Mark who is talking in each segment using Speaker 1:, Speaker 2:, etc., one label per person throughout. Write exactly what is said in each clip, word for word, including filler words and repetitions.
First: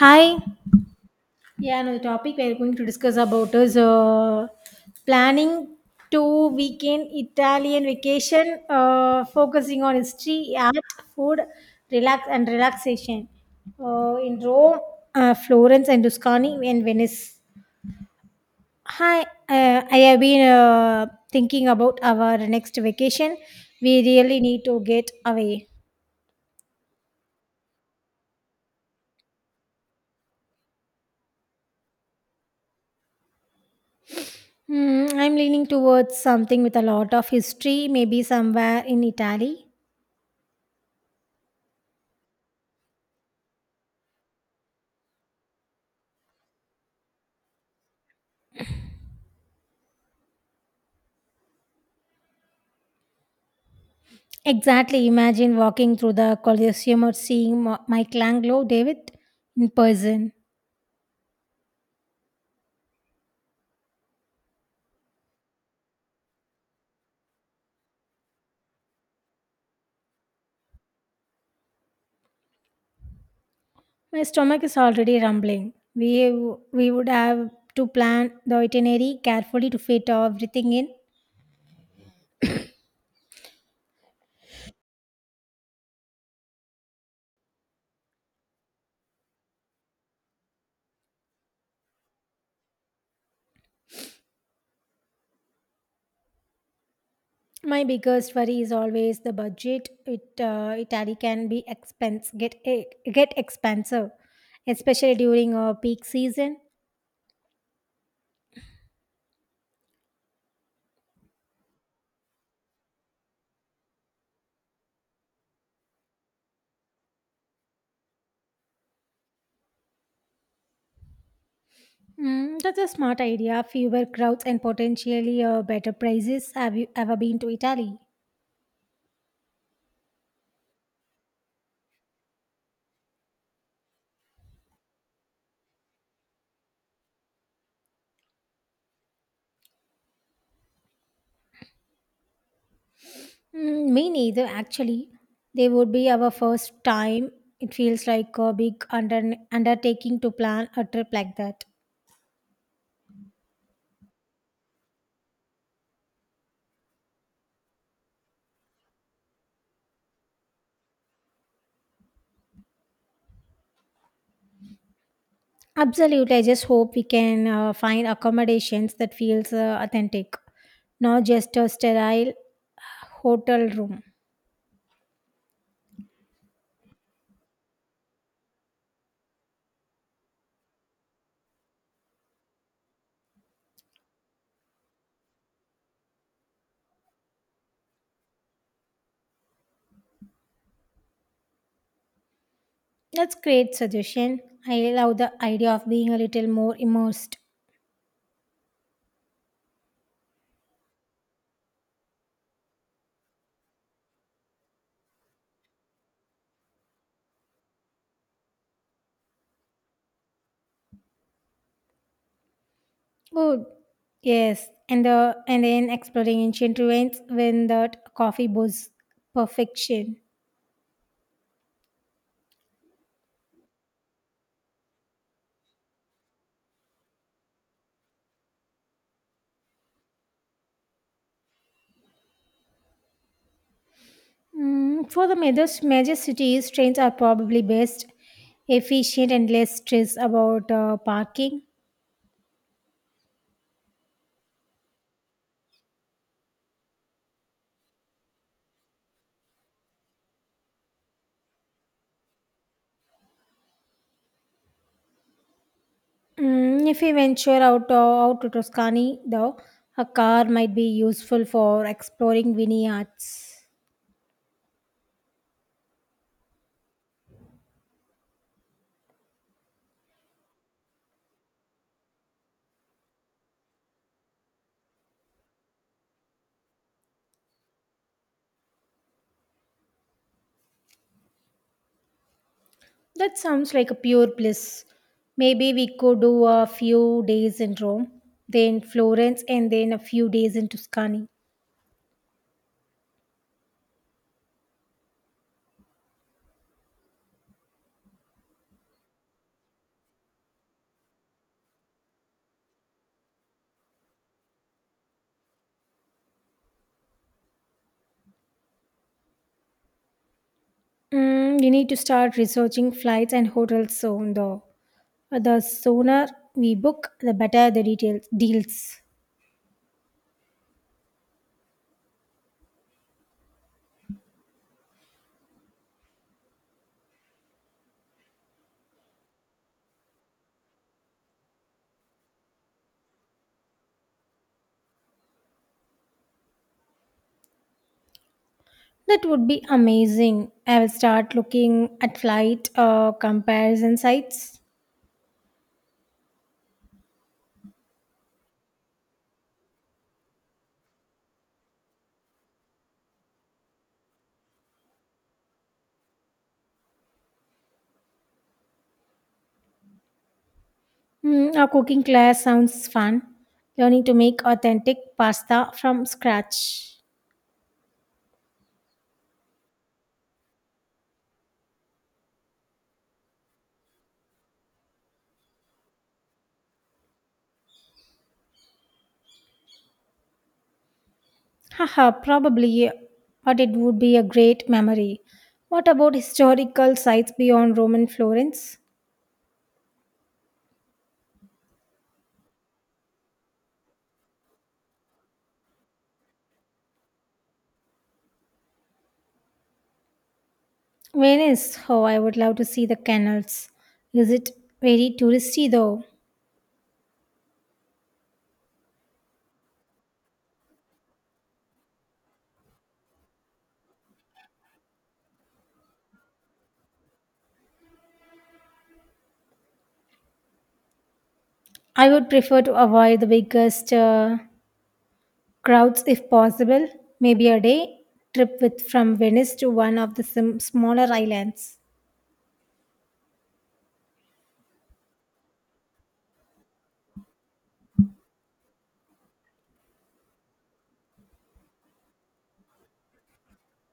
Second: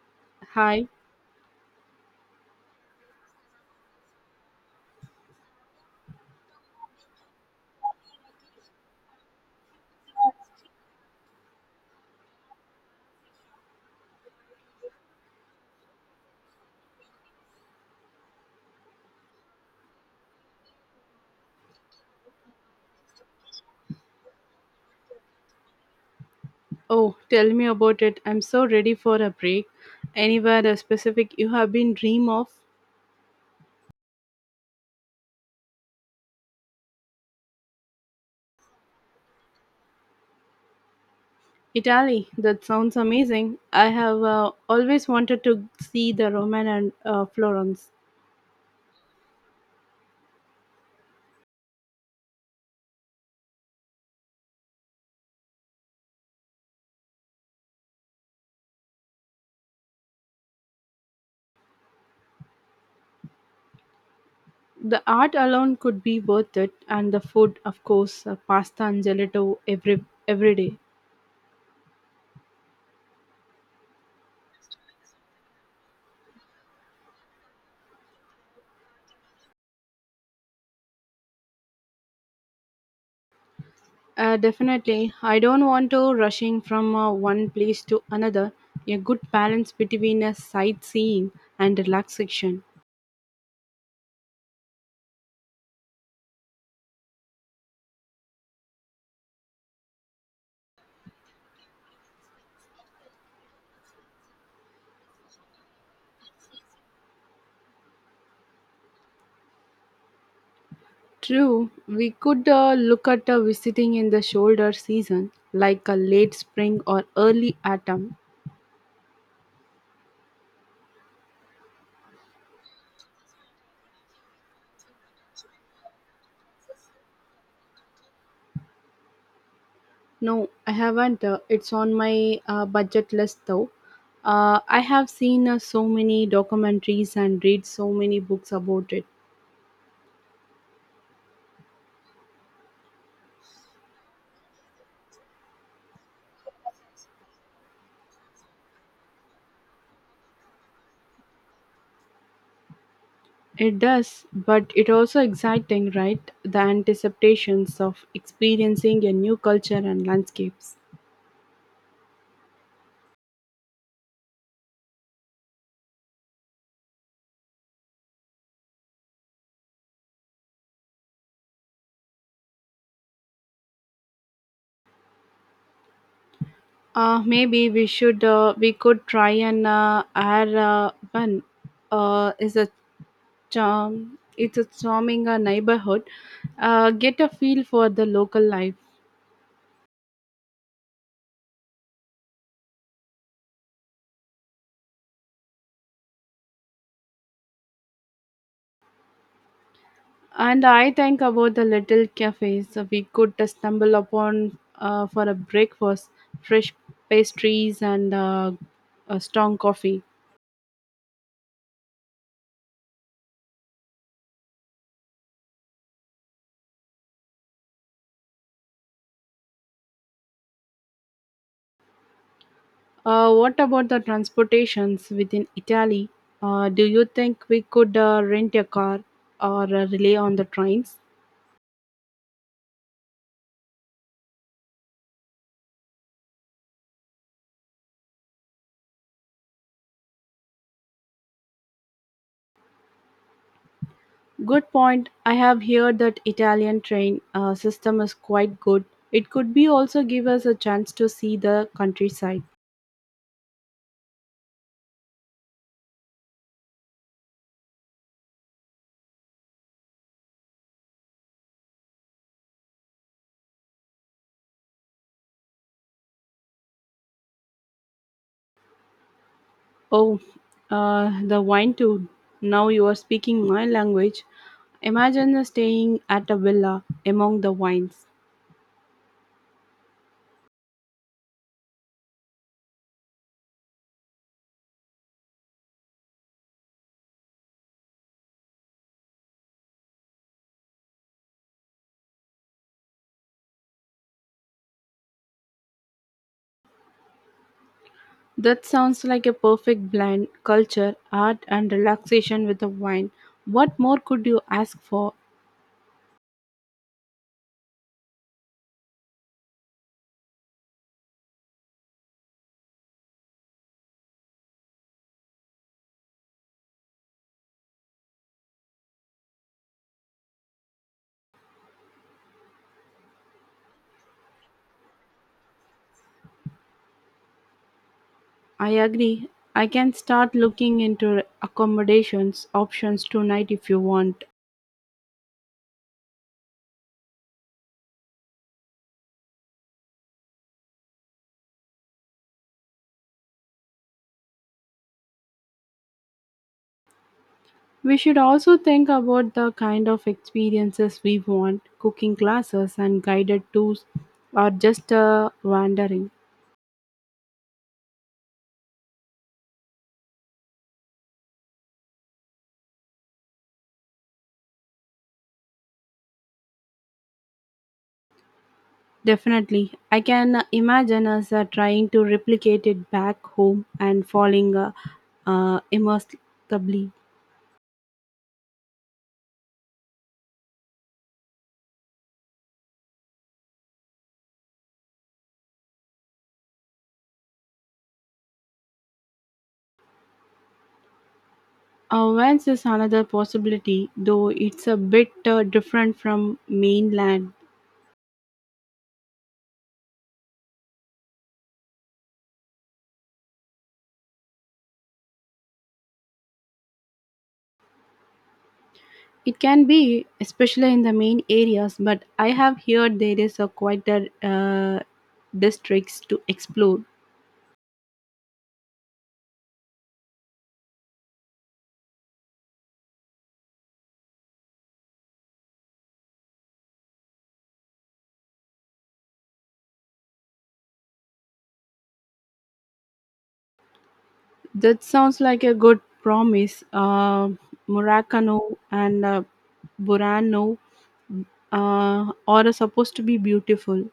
Speaker 1: Hi.
Speaker 2: Hi.
Speaker 1: Yeah, no, the topic we are going to discuss about is uh, planning to weekend Italian vacation, uh, focusing on history, art, food, relax and relaxation uh, in Rome, uh, Florence, and Tuscany and Venice. Hi, uh, I have been uh, thinking about our next vacation. We really need to get away.
Speaker 2: Oh, tell me about it. I'm so ready for a break. Anywhere uh, specific you have been dream of?
Speaker 1: Hmm, I'm leaning towards something with a lot of history, maybe somewhere in Italy.
Speaker 2: Italy. That sounds amazing. I have uh, always wanted to see the Roman and uh, Florence.
Speaker 1: Exactly. Imagine walking through the Colosseum or seeing Ma- Michelangelo David in person.
Speaker 2: The art alone could be worth it, and the food, of course, uh, pasta and gelato every every day.
Speaker 1: My stomach is already rumbling. We we would have to plan the itinerary carefully to fit everything in.
Speaker 2: Uh, definitely. I don't want to rushing from uh, one place to another. A good balance between a sightseeing and relaxation.
Speaker 1: My biggest worry is always the budget. It uh, Italy can be expense get eh, get expensive, especially during a peak season.
Speaker 2: True, we could uh, look at uh, visiting in the shoulder season, like a late spring or early autumn.
Speaker 1: Mm, that's a smart idea. Fewer crowds and potentially uh, better prices. Have you ever been to Italy?
Speaker 2: No, I haven't. Uh, it's on my uh, budget list though. Uh, I have seen uh, so many documentaries and read so many books about it.
Speaker 1: Mm, me neither, actually. They would be our first time. It feels like a big under- undertaking to plan a trip like that.
Speaker 2: It does, but it also exciting, right? The anticipations of experiencing a new culture and landscapes.
Speaker 1: Absolutely. I just hope we can uh, find accommodations that feels uh, authentic, not just a sterile uh, hotel room.
Speaker 2: Uh, maybe we should uh, we could try an uh, air uh, one. Uh, is a charm It's a charming uh, neighborhood, uh, get a feel for the local life.
Speaker 1: That's great suggestion. I love the idea of being a little more immersed.
Speaker 2: And I think about the little cafes, uh, we could uh, stumble upon uh, for a breakfast, fresh pastries and uh, a strong coffee.
Speaker 1: Oh, yes, and the and then exploring ancient ruins when that coffee booze perfection.
Speaker 2: Uh, what about the transportations within Italy? Uh, do you think we could uh, rent a car or uh, rely on the trains?
Speaker 1: Mm, for the major, major cities, trains are probably best, efficient, and less stress about uh, parking.
Speaker 2: Good point. I have heard that Italian train uh, system is quite good. It could be also give us a chance to see the countryside.
Speaker 1: Mm, if we venture out, uh, out to Toscany, though, a car might be useful for exploring vineyards.
Speaker 2: Oh, uh, the wine too. Now you are speaking my language. Imagine us staying at a villa among the wines.
Speaker 1: That sounds like a pure bliss. Maybe we could do a few days in Rome, then Florence, and then a few days in Tuscany.
Speaker 2: That sounds like a perfect blend, culture, art, and relaxation with the wine. What more could you ask for?
Speaker 1: Mm, we need to start researching flights and hotels soon, though. The sooner we book, the better the details deals.
Speaker 2: I agree. I can start looking into accommodations options tonight if you want.
Speaker 1: That would be amazing. I will start looking at flight uh, comparison sites.
Speaker 2: We should also think about the kind of experiences we want. Cooking classes and guided tours, or just uh, wandering.
Speaker 1: Mm, our cooking class sounds fun. Learning to make authentic pasta from scratch.
Speaker 2: Definitely. I can imagine us uh, trying to replicate it back home and falling uh, uh, immersively.
Speaker 1: Haha, probably, but it would be a great memory. What about historical sites beyond Roman Florence?
Speaker 2: Ovens is another possibility, though it's a bit uh, different from mainland.
Speaker 1: Venice, oh, I would love to see the canals. Is it very touristy though?
Speaker 2: It can be, especially in the main areas, but I have heard there is a quieter uh, districts to explore.
Speaker 1: I would prefer to avoid the biggest uh, crowds if possible. Maybe a day trip with from Venice to one of the sim- smaller islands.
Speaker 2: That sounds like a good promise. Uh, Murakano and uh, Burano uh, are supposed to be beautiful,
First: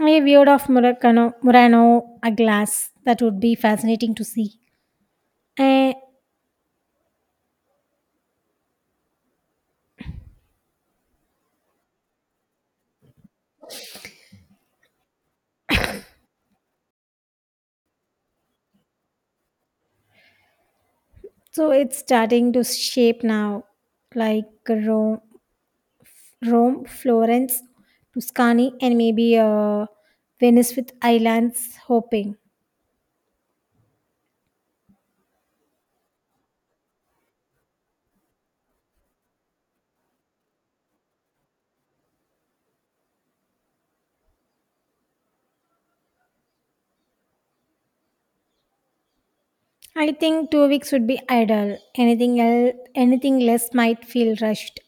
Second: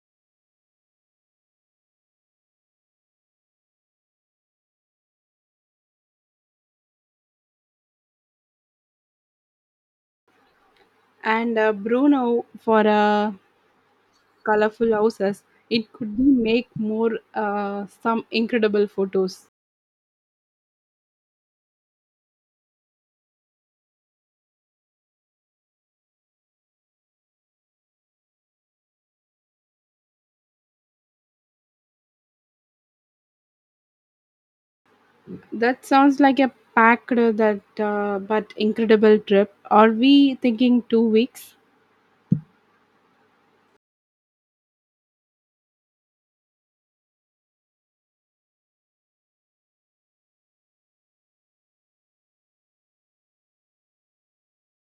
Speaker 1: I viewed of Murano, Murano a glass. That would be fascinating to see. Eh,
Speaker 2: and uh, Bruno for uh, colorful houses. It could be make more uh, some incredible photos.
Speaker 1: so it's starting to shape now, like Rome Rome, Florence, Tuscany, and maybe uh, Venice with islands hopping.
Speaker 2: That sounds like a packed, uh, that uh, but incredible trip. Are we thinking two weeks?
Speaker 1: I think two weeks would be ideal. Anything else, anything less might feel rushed.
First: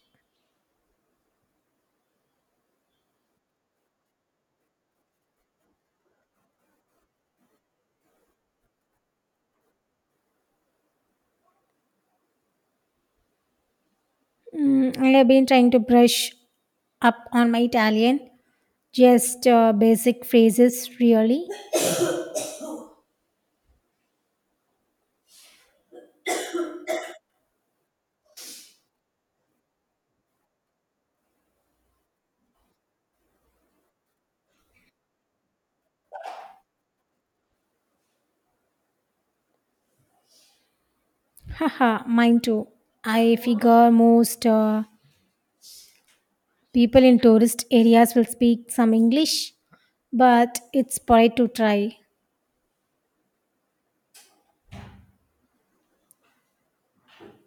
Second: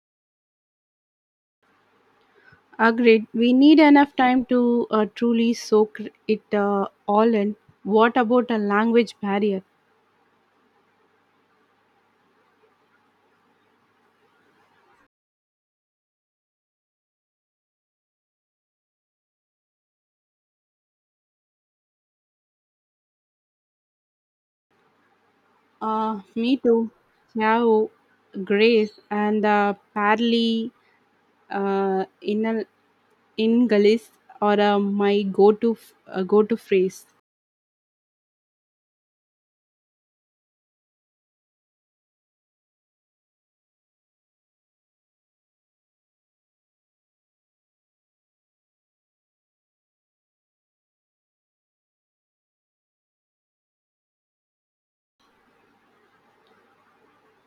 Speaker 2: Agreed. We need enough time to uh, truly soak it uh, all in. What about a language barrier?
Speaker 1: Mm, I have been trying to brush up on my Italian, just uh, basic phrases, really.
Speaker 2: Uh, me too. Ciao, Grace, and uh, Parley uh, in a, in Galis, or uh, my go to uh, go to phrase.
Speaker 1: Haha, mine too. I figure most uh, people in tourist areas will speak some English, but it's polite to try.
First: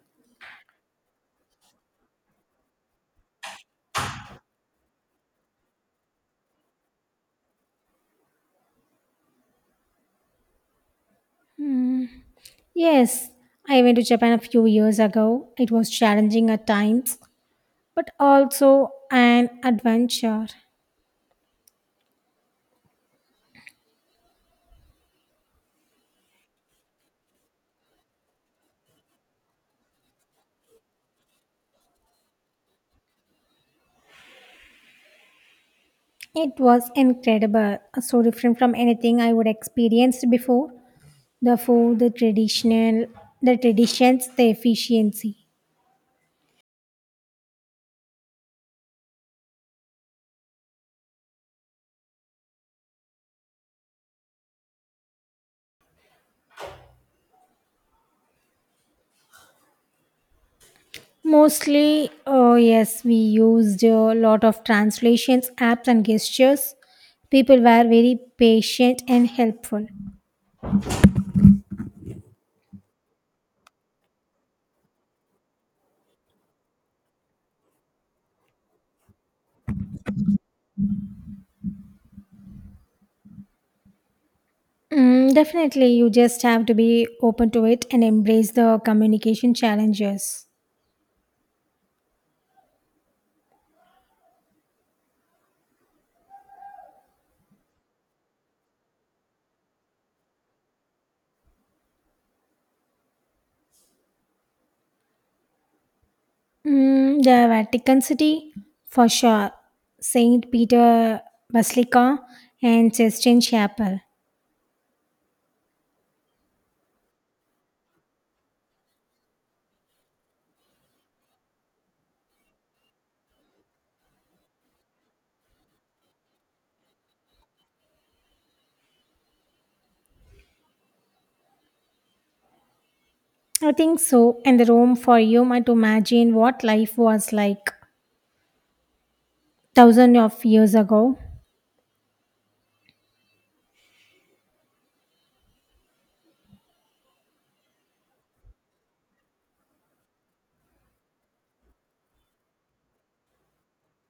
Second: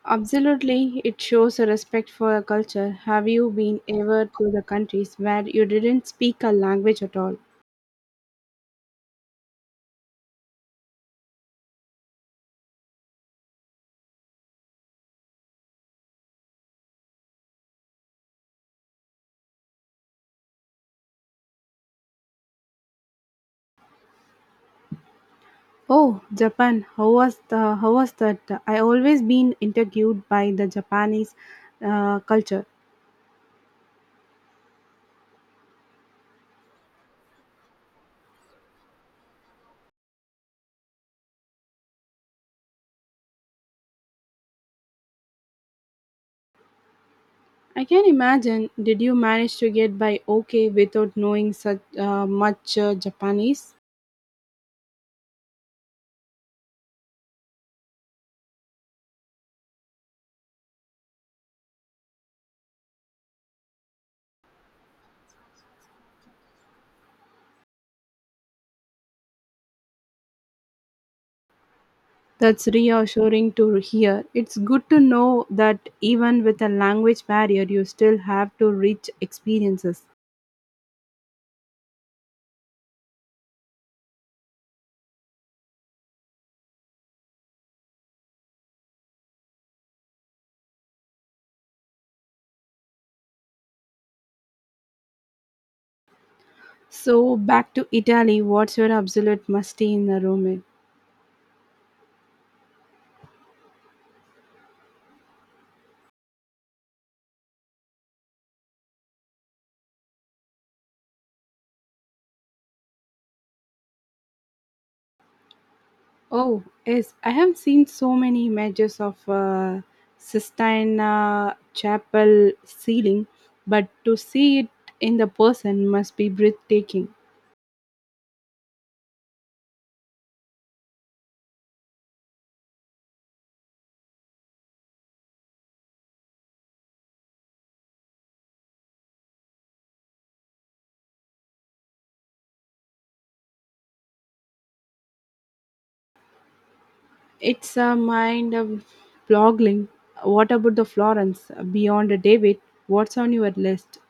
Speaker 2: Absolutely, it shows a respect for a culture. Have you been ever to the countries where you didn't speak a language at all?
Speaker 1: Yes, I went to Japan a few years ago. It was challenging at times, but also an adventure.
Speaker 2: Oh, Japan. How was the how was that? I always been interviewed by the Japanese uh, culture.
Speaker 1: It was incredible, so different from anything I would experienced before. The food, the traditional, the traditions, the efficiency.
Speaker 2: I can imagine. Did you manage to get by okay without knowing such uh, much uh, Japanese?
Speaker 1: Mostly, oh yes, we used a lot of translations, apps, and gestures. People were very patient and helpful.
Speaker 2: That's reassuring to hear. It's good to know that even with a language barrier, you still have to reach experiences.
Speaker 1: Mm, definitely, you just have to be open to it and embrace the communication challenges.
Speaker 2: So back to Italy, what's your absolute musty in the Roman?
Speaker 1: Mm, the Vatican City, for sure. Saint Peter Basilica and Sistine Chapel.
Speaker 2: Oh, yes, I have seen so many images of uh, Sistine Chapel ceiling, but to see it in the person must be breathtaking.
Speaker 1: I think so. And the Rome for you might imagine what life was like thousands of years ago.
Speaker 2: It's a mind of blogging. What about the Florence beyond the David? What's on your list?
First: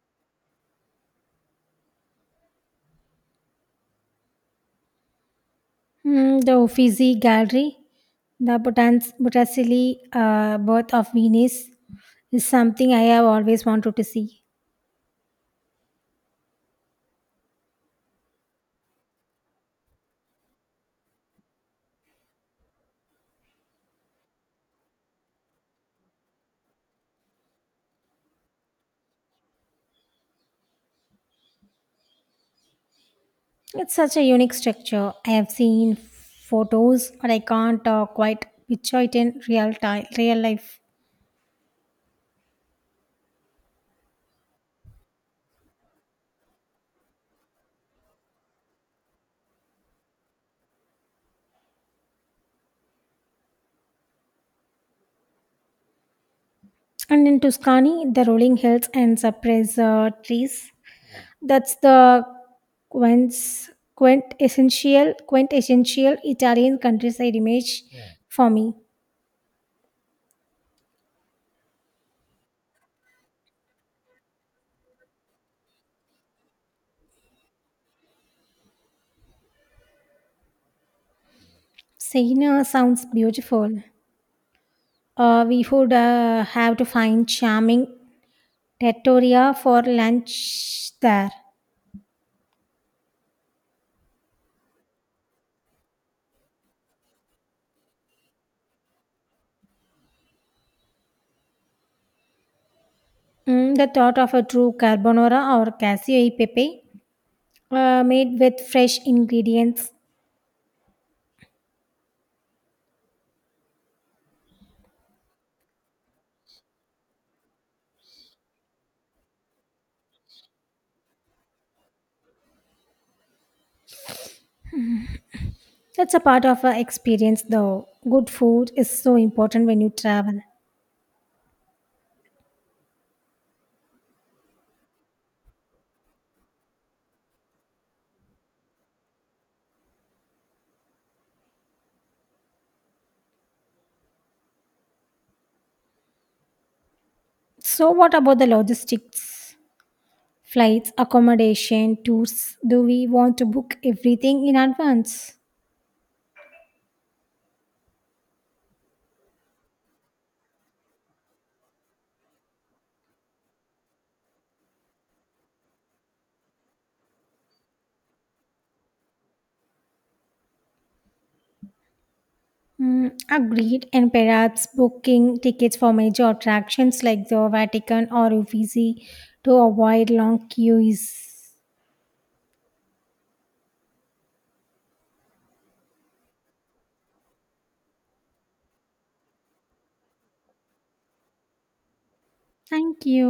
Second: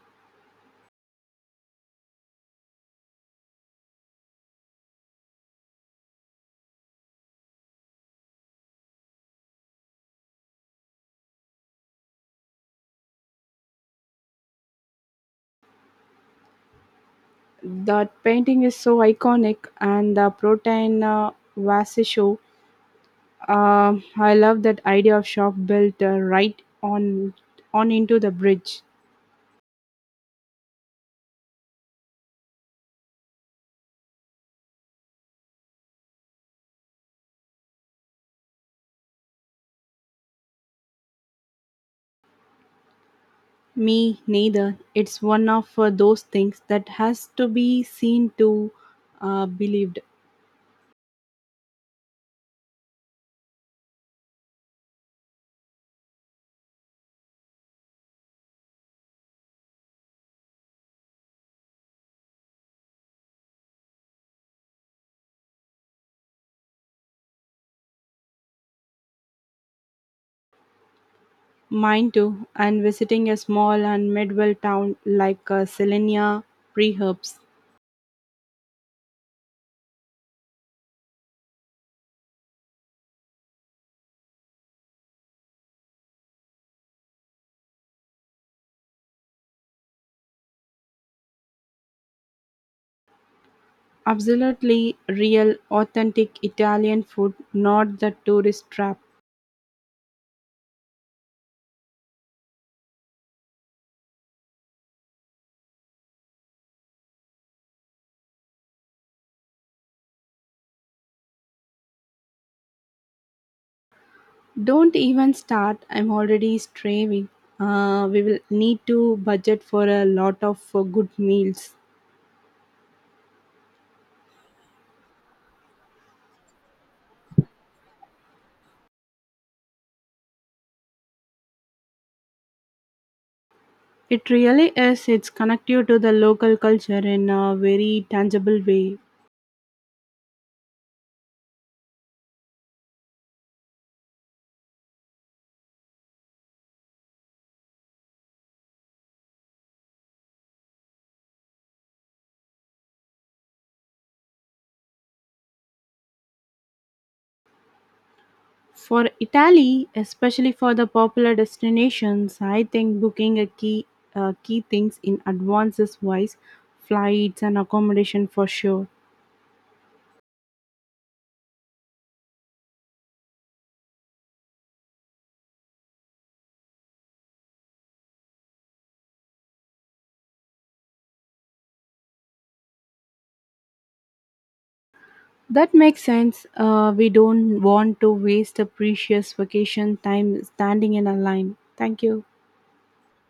Speaker 1: Mm, the Uffizi Gallery, the Botans- Botticelli uh, birth of Venus is something I have always wanted to see.
Speaker 2: That painting is so iconic, and the Protein uh, Vasisho. Um, I love that idea of shop built uh, right on on into the bridge.
Speaker 1: It's such a unique structure. I have seen photos, but I can't uh, quite picture it in real time, real life.
Speaker 2: Me neither. It's one of uh, those things that has to be seen to uh, believed.
Speaker 1: And in Tuscany, the rolling hills and cypress uh, trees. That's the quince, quintessential, quintessential Italian countryside image for me.
Speaker 2: Mine too. And visiting a small and medieval town like uh, Selenia Preherbs.
Speaker 1: Siena sounds beautiful. Uh, we would uh, have to find charming trattoria for lunch there.
Speaker 2: Absolutely real, authentic Italian food, not the tourist trap.
Speaker 1: Mm, the thought of a true carbonara or casio e pepe uh, made with fresh ingredients.
Speaker 2: Don't even start. I'm already straining. Uh, we will need to budget for a lot of uh, good meals.
Speaker 1: That's a part of our experience though. Good food is so important when you travel.
Speaker 2: It really is. It's connect you to the local culture in a very tangible way.
Speaker 1: So what about the logistics? Flights, accommodation, tours. Do we want to book everything in advance?
Speaker 2: For Italy, especially for the popular destinations, I think booking a key uh, key things in advance is wise, flights and accommodation for sure.
Speaker 1: Mm, agreed, and perhaps booking tickets for major attractions like the Vatican or Uffizi to avoid long queues.
Speaker 2: That makes sense. Uh, we don't want to waste a precious vacation time standing in a line. Thank you.
Speaker 1: Thank you.